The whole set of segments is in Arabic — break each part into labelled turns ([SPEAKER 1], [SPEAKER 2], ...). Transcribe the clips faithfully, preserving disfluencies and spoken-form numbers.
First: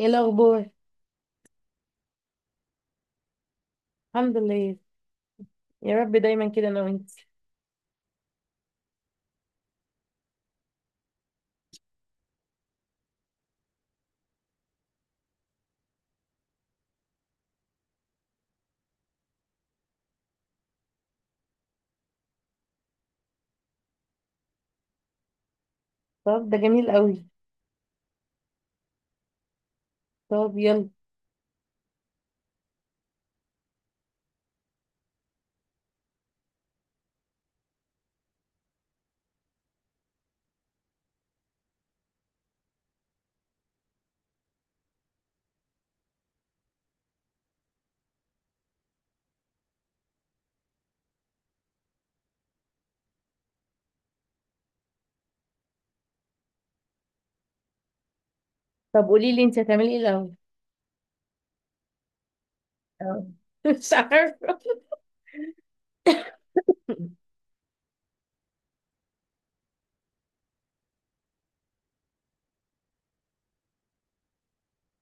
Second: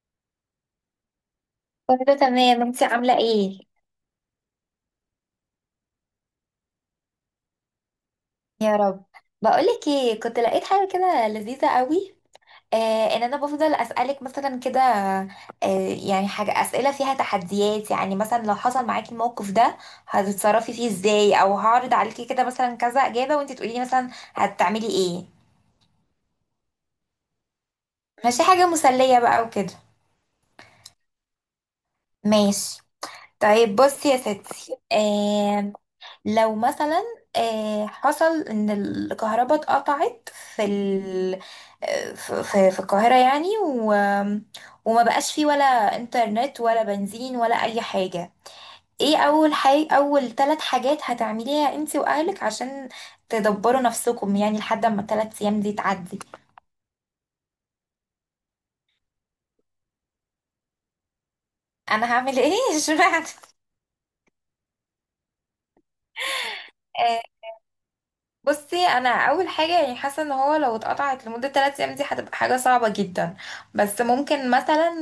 [SPEAKER 1] ايه الاخبار؟
[SPEAKER 2] كله تمام انت عاملة ايه؟
[SPEAKER 1] الحمد لله. يا رب دايما كده انا وانت.
[SPEAKER 2] يا رب. بقولك ايه، كنت لقيت حاجة كده لذيذة قوي. آه ان انا بفضل اسألك مثلا كده. آه يعني حاجة، اسئلة فيها تحديات، يعني مثلا لو حصل معاكي الموقف ده هتتصرفي فيه ازاي، او هعرض عليكي كده مثلا كذا اجابة وانت تقولي لي مثلا هتعملي ايه.
[SPEAKER 1] طب ده جميل قوي.
[SPEAKER 2] ماشي، حاجة مسلية بقى وكده.
[SPEAKER 1] طب يلا.
[SPEAKER 2] ماشي. طيب بصي يا ستي، آم، لو مثلا آه، حصل ان الكهرباء اتقطعت في ال... آه، في في في القاهرة يعني، و... وما بقاش فيه ولا انترنت ولا بنزين ولا اي حاجة. ايه اول حاجة، اول ثلاث حاجات هتعمليها انتي واهلك عشان تدبروا نفسكم يعني لحد ما الثلاث ايام دي تعدي؟
[SPEAKER 1] طب قولي لي انت هتعملي ايه الاول؟
[SPEAKER 2] انا هعمل ايه
[SPEAKER 1] اه
[SPEAKER 2] اشمعنى.
[SPEAKER 1] مش عارفه.
[SPEAKER 2] آه، بصي، انا اول حاجه يعني حاسه ان هو لو اتقطعت لمده تلات ايام دي هتبقى حاجه صعبه جدا، بس ممكن مثلا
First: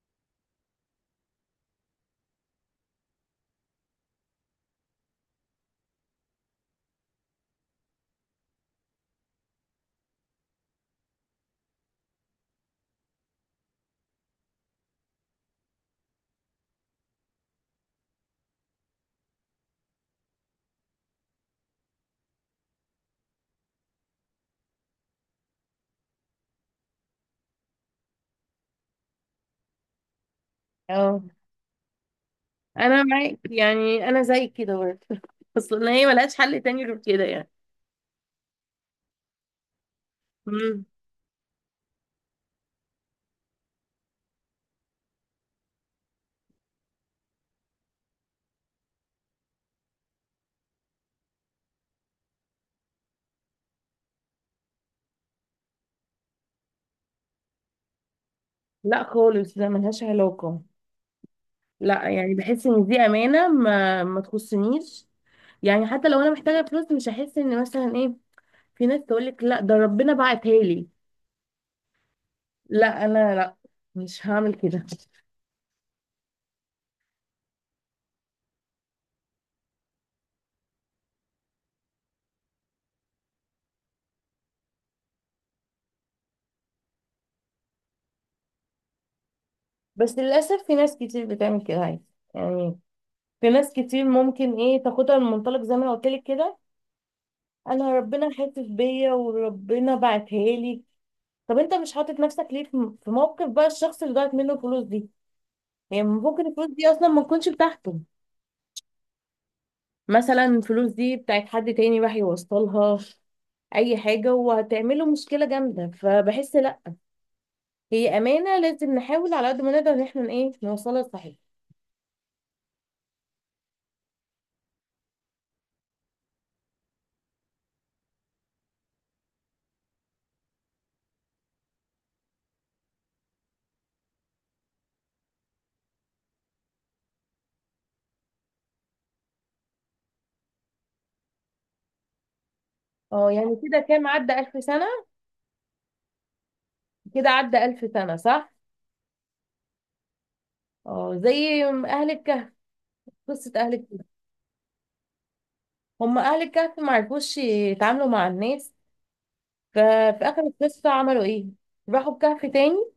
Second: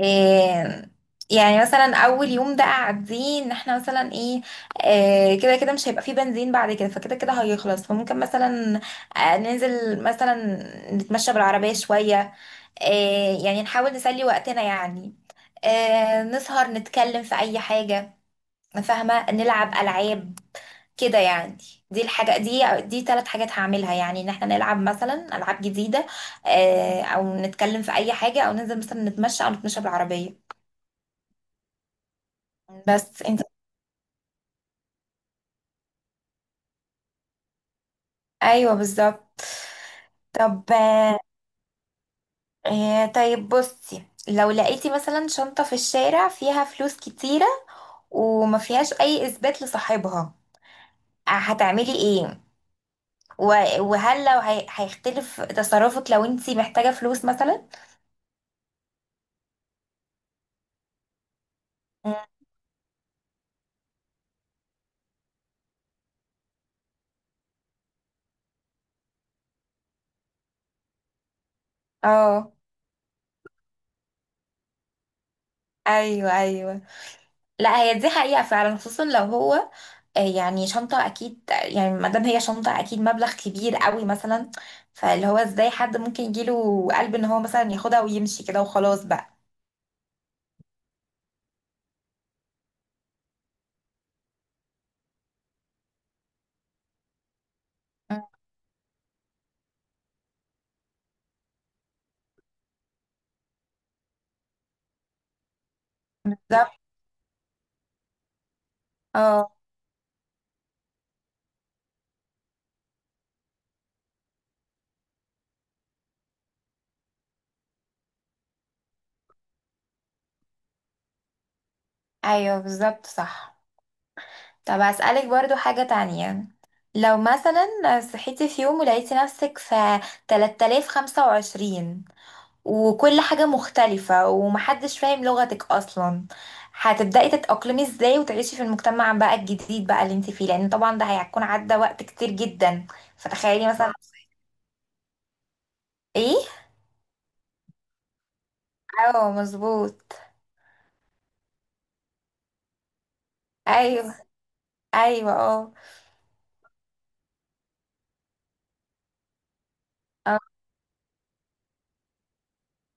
[SPEAKER 2] إيه، يعني مثلا اول يوم ده قاعدين ان احنا مثلا ايه، إيه، كده كده مش هيبقى فيه بنزين بعد كده، فكده كده هيخلص، فممكن مثلا آه، ننزل مثلا نتمشى بالعربية شوية. إيه يعني نحاول نسلي وقتنا يعني، إيه، نسهر نتكلم في اي حاجة، فاهمة، نلعب العاب كده يعني. دي الحاجة، دي دي ثلاث حاجات هعملها، يعني ان احنا نلعب مثلا العاب جديدة، آه، او نتكلم في اي حاجة، او ننزل مثلا نتمشى، او نتمشى بالعربية.
[SPEAKER 1] اه انا
[SPEAKER 2] بس
[SPEAKER 1] معاك،
[SPEAKER 2] انت،
[SPEAKER 1] يعني انا زي كده برضه اصل هي ملهاش حل تاني غير كده يعني.
[SPEAKER 2] ايوه بالظبط. طب
[SPEAKER 1] مم.
[SPEAKER 2] آه، آه، طيب بصي، لو لقيتي مثلا شنطة في الشارع فيها فلوس كتيرة وما فيهاش اي اثبات لصاحبها، آه، هتعملي ايه؟ و- وهل لو هي- هيختلف تصرفك لو انت محتاجة فلوس مثلا؟
[SPEAKER 1] لا خالص، ده ملهاش علاقه. لا
[SPEAKER 2] مم.
[SPEAKER 1] يعني بحس ان دي امانه ما ما تخصنيش. يعني حتى لو انا محتاجه فلوس مش هحس ان مثلا ايه. في ناس تقول لك لا، ده ربنا بعتها لي.
[SPEAKER 2] اه،
[SPEAKER 1] لا، انا لا، مش هعمل كده.
[SPEAKER 2] ايوه ايوه، لا هي دي حقيقة فعلا، خصوصا لو هو آه، يعني شنطة، أكيد يعني ما دام هي شنطة أكيد مبلغ كبير قوي مثلا، فاللي هو ازاي حد ممكن يجيله قلب إن هو مثلا ياخدها ويمشي كده وخلاص بقى.
[SPEAKER 1] بس للأسف في ناس كتير بتعمل كده عادي. يعني في ناس كتير ممكن ايه تاخدها من منطلق زي ما انا قلت لك كده، انا
[SPEAKER 2] مم،
[SPEAKER 1] ربنا حاسس بيا وربنا بعتها لي. طب انت مش حاطط نفسك ليه في في موقف بقى الشخص اللي ضاعت منه الفلوس دي؟ يعني
[SPEAKER 2] بالظبط
[SPEAKER 1] ممكن الفلوس
[SPEAKER 2] بالظبط.
[SPEAKER 1] دي اصلا ما تكونش بتاعته.
[SPEAKER 2] اه،
[SPEAKER 1] مثلا الفلوس دي بتاعت حد تاني، راح يوصلها اي حاجة وهتعمله مشكلة جامدة. فبحس لا، هي امانة لازم نحاول على قد ما نقدر ان احنا ايه نوصلها صحيح.
[SPEAKER 2] أيوه بالظبط صح. طب هسألك برضو حاجة تانية، لو مثلا صحيتي في يوم ولقيتي نفسك في ثلاثة آلاف وخمسة وعشرين وكل حاجة مختلفة ومحدش فاهم لغتك أصلا، هتبدأي تتأقلمي ازاي وتعيشي في المجتمع بقى الجديد بقى اللي انت فيه؟ لأن طبعا ده هيكون عدى وقت كتير جدا.
[SPEAKER 1] اه يعني
[SPEAKER 2] فتخيلي
[SPEAKER 1] كده
[SPEAKER 2] مثلا
[SPEAKER 1] كام عدى؟ الف سنة؟
[SPEAKER 2] ايه.
[SPEAKER 1] كده عدى ألف سنة صح؟
[SPEAKER 2] اه مظبوط.
[SPEAKER 1] اه زي أهل الكهف، قصة أهل الكهف.
[SPEAKER 2] ايوه ايوه. اه
[SPEAKER 1] هم أهل الكهف ما عرفوش يتعاملوا مع الناس، ففي
[SPEAKER 2] اه
[SPEAKER 1] آخر القصة عملوا إيه؟ راحوا الكهف تاني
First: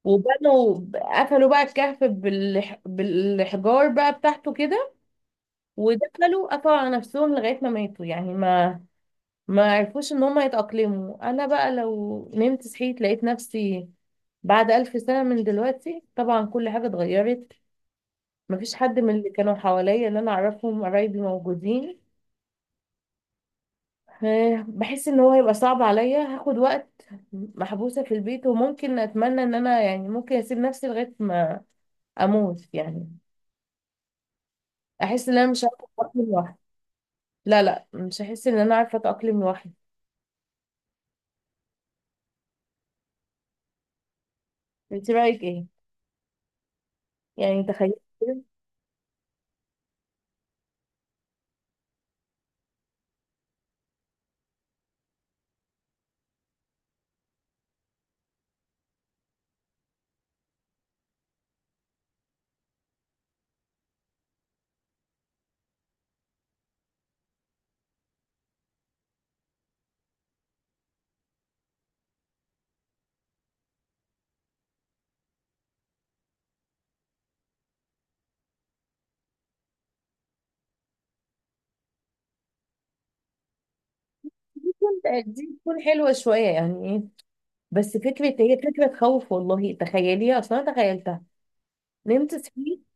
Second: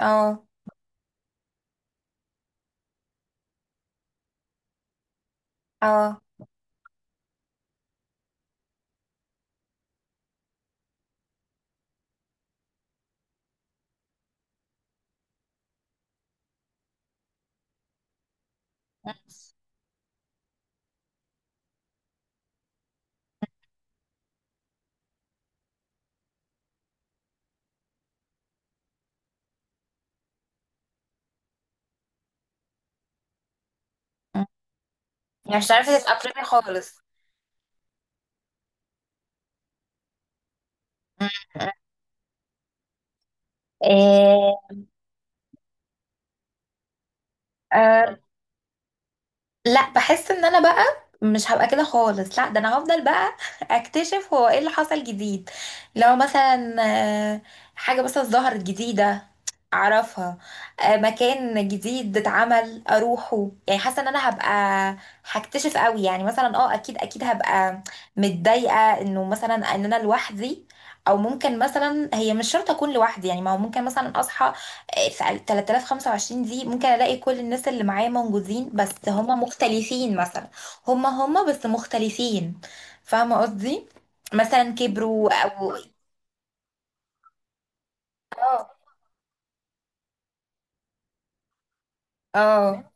[SPEAKER 2] اه
[SPEAKER 1] وبنوا، قفلوا بقى الكهف بالح... بالحجار بقى بتاعته كده،
[SPEAKER 2] اه.
[SPEAKER 1] ودخلوا قفلوا على نفسهم لغاية ما ماتوا، يعني ما ما عرفوش إن هم يتأقلموا. أنا بقى لو نمت صحيت لقيت نفسي بعد ألف سنة من دلوقتي، طبعا كل حاجة اتغيرت، مفيش حد من اللي كانوا حواليا اللي انا اعرفهم قرايبي موجودين. آه، بحس ان هو هيبقى صعب عليا، هاخد وقت محبوسة في البيت، وممكن اتمنى ان انا يعني ممكن اسيب نفسي لغاية ما اموت يعني.
[SPEAKER 2] مم.
[SPEAKER 1] احس ان انا
[SPEAKER 2] يعني
[SPEAKER 1] مش
[SPEAKER 2] مش
[SPEAKER 1] عارفة
[SPEAKER 2] هتعرفي
[SPEAKER 1] اتأقلم
[SPEAKER 2] تتأقلمي
[SPEAKER 1] لوحدي.
[SPEAKER 2] خالص.
[SPEAKER 1] لا لا، مش هحس ان انا عارفة اتأقلم لوحدي.
[SPEAKER 2] مم. إيه.
[SPEAKER 1] انت رأيك ايه؟ يعني تخيل.
[SPEAKER 2] آه، لا بحس ان انا بقى مش هبقى كده خالص، لا ده انا هفضل بقى اكتشف هو ايه اللي حصل جديد. لو مثلا آه، حاجة مثلا ظهرت جديدة اعرفها، آه، مكان جديد اتعمل اروحه، يعني حاسه ان انا هبقى هكتشف قوي، يعني مثلا اه اكيد اكيد هبقى متضايقه انه مثلا ان انا لوحدي، او ممكن مثلا هي مش شرط اكون لوحدي، يعني ما هو ممكن مثلا اصحى آه، في ثلاثة آلاف وخمسة وعشرين دي ممكن الاقي كل الناس اللي معايا موجودين بس هما مختلفين مثلا، هما هما بس مختلفين، فاهمه قصدي، مثلا كبروا
[SPEAKER 1] دي
[SPEAKER 2] او.
[SPEAKER 1] تكون حلوة شوية، يعني ايه. بس فكرة، هي
[SPEAKER 2] اه
[SPEAKER 1] فكرة تخوف والله. تخيليها، اصلا أنا تخيلتها. نمت صحيت،
[SPEAKER 2] اه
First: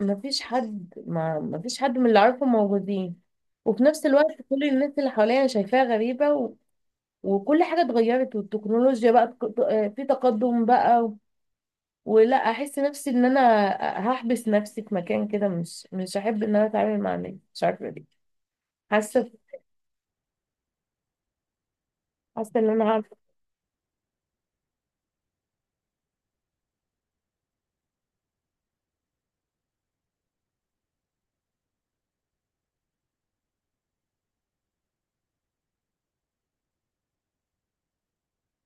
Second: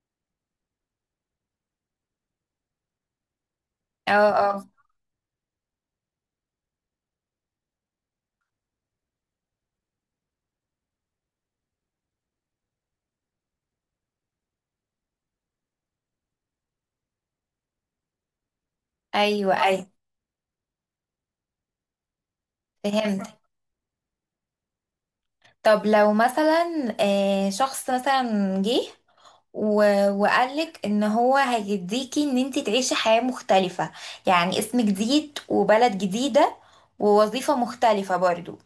[SPEAKER 1] ما فيش حد ما ما فيش حد من اللي اعرفه موجودين، وفي نفس
[SPEAKER 2] اه
[SPEAKER 1] الوقت كل
[SPEAKER 2] اه.
[SPEAKER 1] الناس اللي حواليا شايفاها غريبة، و... وكل حاجة اتغيرت، والتكنولوجيا بقى تق- آه، في تقدم بقى. ولا احس نفسي ان انا آه، هحبس نفسي في مكان كده، مش مش هحب ان انا اتعامل مع الناس، مش عارفة ليه. حاسة
[SPEAKER 2] ايوه ايوه.
[SPEAKER 1] حاسة ان انا عارفة.
[SPEAKER 2] فهمت. طب لو مثلا آه، شخص مثلا جه و- وقالك ان هو هيديكي ان انت تعيشي حياة مختلفة، يعني اسم جديد وبلد جديدة ووظيفة مختلفة برضو،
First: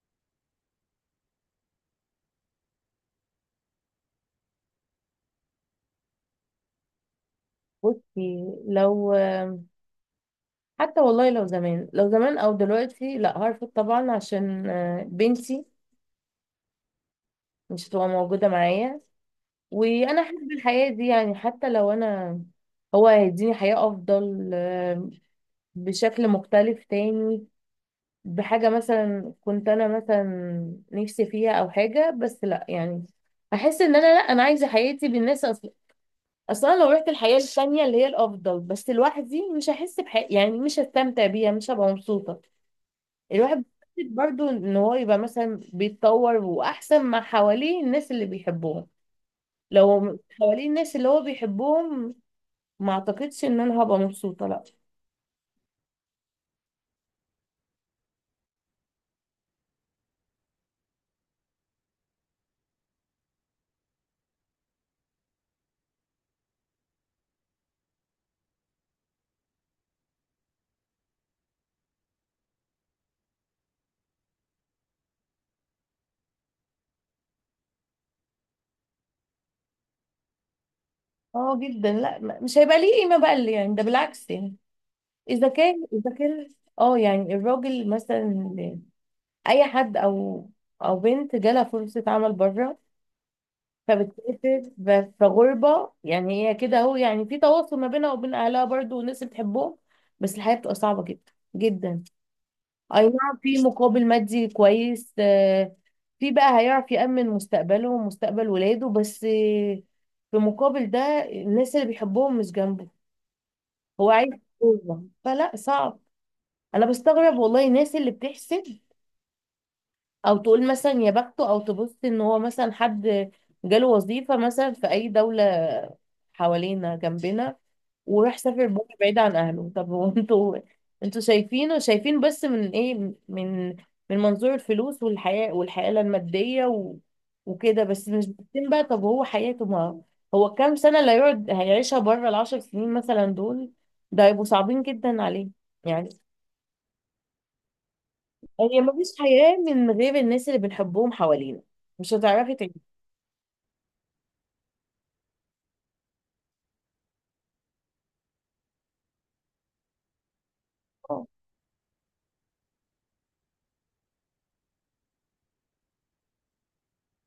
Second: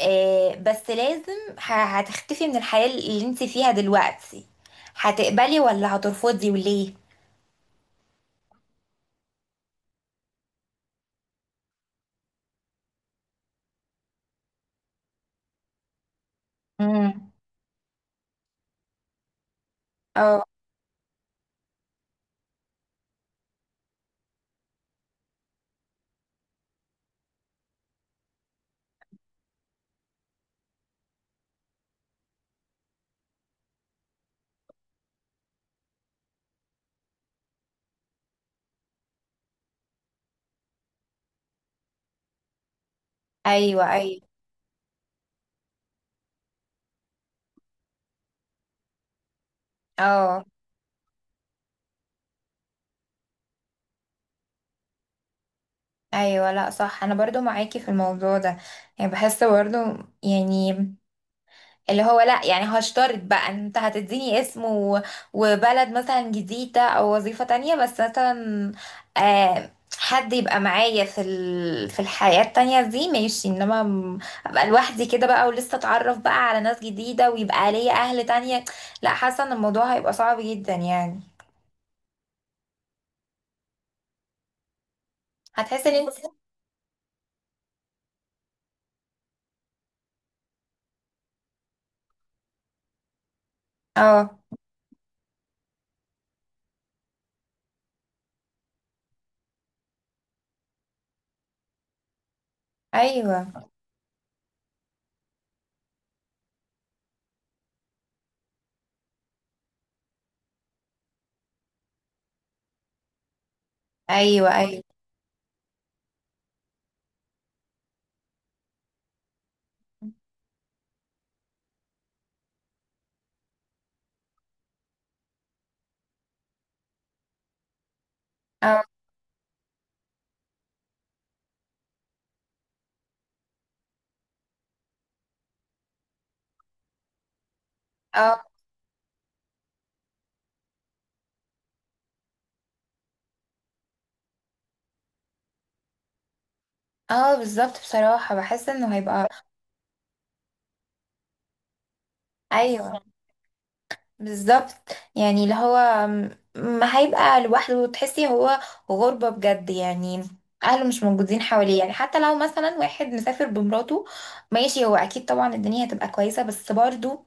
[SPEAKER 2] آه، بس لازم ه- هتختفي من الحياة اللي انت فيها دلوقتي. هتقبلي ولا هترفضي وليه؟
[SPEAKER 1] بصي لو آه، حتى والله لو زمان، لو زمان او دلوقتي، لا هرفض طبعا عشان آه، بنتي
[SPEAKER 2] امم.
[SPEAKER 1] مش هتبقى موجودة معايا، وانا
[SPEAKER 2] اه.
[SPEAKER 1] احب الحياه دي، يعني حتى لو انا هو هيديني حياه افضل آه، بشكل مختلف تاني، بحاجه مثلا كنت انا مثلا نفسي فيها او حاجه، بس لا يعني احس ان انا لا، انا عايزه حياتي بالناس اصلا. اصلا لو رحت الحياه التانيه اللي هي الافضل بس لوحدي مش هحس بحياتي، يعني مش هستمتع بيها، مش هبقى مبسوطه الواحد.
[SPEAKER 2] ايوه ايوه.
[SPEAKER 1] برضو ان هو يبقى مثلا بيتطور واحسن مع حواليه الناس اللي بيحبهم، لو
[SPEAKER 2] اه.
[SPEAKER 1] حواليه الناس اللي هو بيحبهم. ما اعتقدش ان انا هبقى مبسوطه، لا.
[SPEAKER 2] ايوه، لا صح، انا برضو معاكي في الموضوع ده. يعني بحس برضو يعني اللي هو لا، يعني هشترط بقى ان انت هتديني اسم و... وبلد مثلا جديدة او وظيفة تانية، بس مثلا آه، حد يبقى معايا في ال... في الحياة التانية دي ماشي، انما م- ابقى لوحدي كده بقى ولسه اتعرف بقى على ناس جديدة ويبقى ليا اهل تانية، لا، حاسة ان الموضوع هيبقى صعب جدا يعني.
[SPEAKER 1] اه جدا، لا. م- مش هيبقى ليه قيمه بقى اللي يعني ده، بالعكس يعني. اذا كان
[SPEAKER 2] هتحس ان انت.
[SPEAKER 1] اذا كان اه يعني الراجل مثلا، اللي- اي حد، او او بنت جالها فرصه عمل بره،
[SPEAKER 2] اه.
[SPEAKER 1] فبتسافر ب- في غربه، يعني هي كده اهو، يعني في تواصل ما بينها وبين اهلها برضو والناس اللي بتحبهم، بس الحياه بتبقى صعبه جدا جدا. اي نعم، في
[SPEAKER 2] ايوه
[SPEAKER 1] مقابل مادي كويس آه، في بقى هيعرف يأمن مستقبله ومستقبل ولاده، بس آه، في مقابل ده الناس اللي بيحبهم مش جنبه، هو عايز
[SPEAKER 2] ايوه ايوه.
[SPEAKER 1] يحبهم. فلا صعب. انا بستغرب والله الناس اللي بتحسد او تقول مثلا يا بخته، او تبص ان هو مثلا حد جاله وظيفة مثلا في اي دولة حوالينا جنبنا، وراح سافر
[SPEAKER 2] اه
[SPEAKER 1] بره بعيد عن اهله. طب هو انتوا انتوا شايفينه، شايفين بس من ايه؟ من من منظور الفلوس والحياة، والحياة المادية و... وكده، بس مش
[SPEAKER 2] اه
[SPEAKER 1] بتتم بقى. طب هو حياته، ما هو كام سنة اللي هيقعد هيعيشها بره؟ العشر سنين مثلا دول ده هيبقوا صعبين جدا عليه يعني.
[SPEAKER 2] اه. بالظبط، بصراحة بحس
[SPEAKER 1] هي
[SPEAKER 2] انه
[SPEAKER 1] مفيش
[SPEAKER 2] هيبقى.
[SPEAKER 1] حياة من غير الناس اللي بنحبهم حوالينا، مش هتعرفي تعيشي.
[SPEAKER 2] ايوه بالظبط. يعني اللي هو م- ما هيبقى لوحده، وتحسي هو غربة بجد يعني، أهله مش موجودين حواليه. يعني حتى لو مثلا واحد مسافر بمراته ماشي، هو أكيد طبعا الدنيا هتبقى كويسة، بس برضو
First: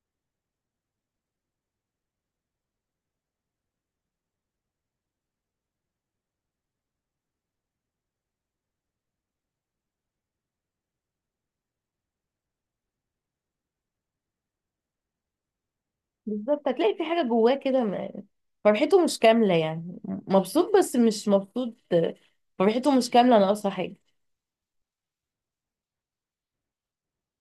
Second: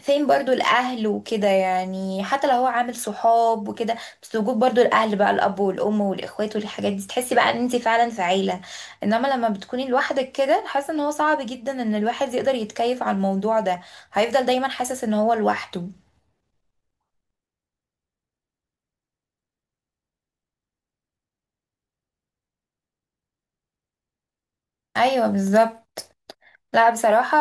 [SPEAKER 2] فين برضو الأهل وكده؟ يعني حتى لو هو عامل صحاب وكده، بس وجود برضو الأهل بقى، الأب والأم والإخوات والحاجات دي، تحسي بقى إن أنت فعلا في عيلة. إنما لما بتكوني لوحدك كده، حاسة إن هو صعب جدا إن الواحد يقدر يتكيف على الموضوع ده، هيفضل دايما حاسس إن هو لوحده.
[SPEAKER 1] بالظبط، هتلاقي في حاجة جواه كده، ما- فرحته مش كاملة، يعني مبسوط بس مش مبسوط، فرحته مش كاملة، ناقصة حاجة.
[SPEAKER 2] ايوه بالظبط. لا بصراحة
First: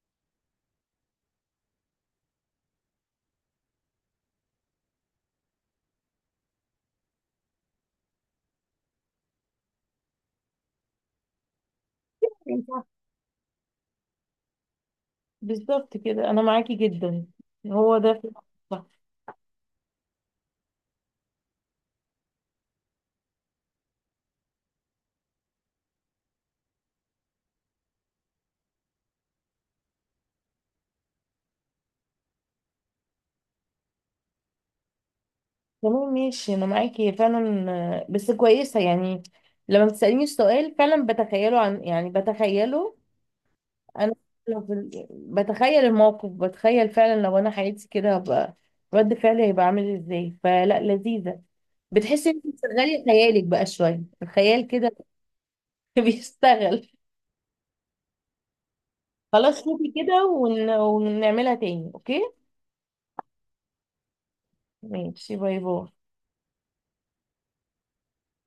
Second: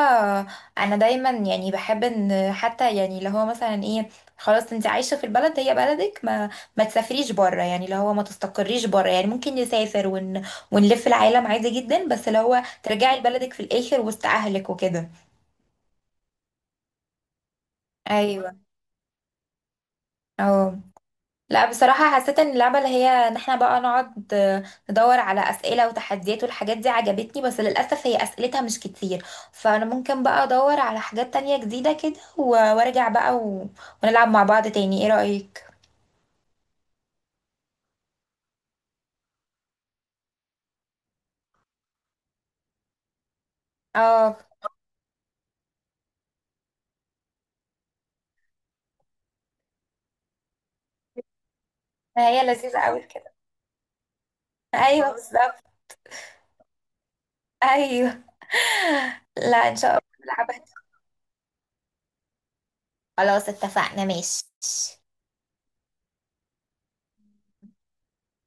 [SPEAKER 2] انا دايما يعني بحب ان حتى يعني اللي هو مثلا ايه، خلاص انت عايشة في البلد، هي بلدك، ما ما تسافريش بره، يعني اللي هو ما تستقريش بره. يعني ممكن نسافر ون... ونلف العالم عادي جدا، بس اللي هو
[SPEAKER 1] صح.
[SPEAKER 2] ترجعي لبلدك في الاخر وسط اهلك وكده.
[SPEAKER 1] بالظبط كده أنا معاكي جدا، هو ده في.
[SPEAKER 2] ايوه.
[SPEAKER 1] صح.
[SPEAKER 2] اه. لا بصراحة حسيت ان اللعبة اللي هي ان احنا بقى نقعد آه، ندور على اسئلة وتحديات والحاجات دي عجبتني، بس للأسف هي اسئلتها مش كتير، فانا ممكن بقى ادور على حاجات تانية جديدة كده و- وارجع بقى و... ونلعب مع بعض تاني، ايه رأيك؟
[SPEAKER 1] تمام ماشي، أنا معاكي فعلا. آه، بس كويسة يعني، لما بتسأليني السؤال فعلا بتخيله، عن يعني بتخيله انا،
[SPEAKER 2] اه
[SPEAKER 1] لو في ال- بتخيل الموقف، بتخيل فعلا لو انا حياتي كده هبقى رد فعلي هيبقى عامل ازاي. فلا، لذيذة. بتحسي
[SPEAKER 2] هي
[SPEAKER 1] انت
[SPEAKER 2] لذيذة قوي
[SPEAKER 1] بتشغلي
[SPEAKER 2] كده.
[SPEAKER 1] خيالك بقى شوية، الخيال كده
[SPEAKER 2] ايوه بالظبط.
[SPEAKER 1] بيشتغل.
[SPEAKER 2] ايوه.
[SPEAKER 1] خلاص
[SPEAKER 2] لا ان شاء
[SPEAKER 1] شوفي
[SPEAKER 2] الله
[SPEAKER 1] كده
[SPEAKER 2] نلعبها.
[SPEAKER 1] ون... ونعملها تاني اوكي.
[SPEAKER 2] خلاص اتفقنا ماشي.
[SPEAKER 1] ماشي. باي باي.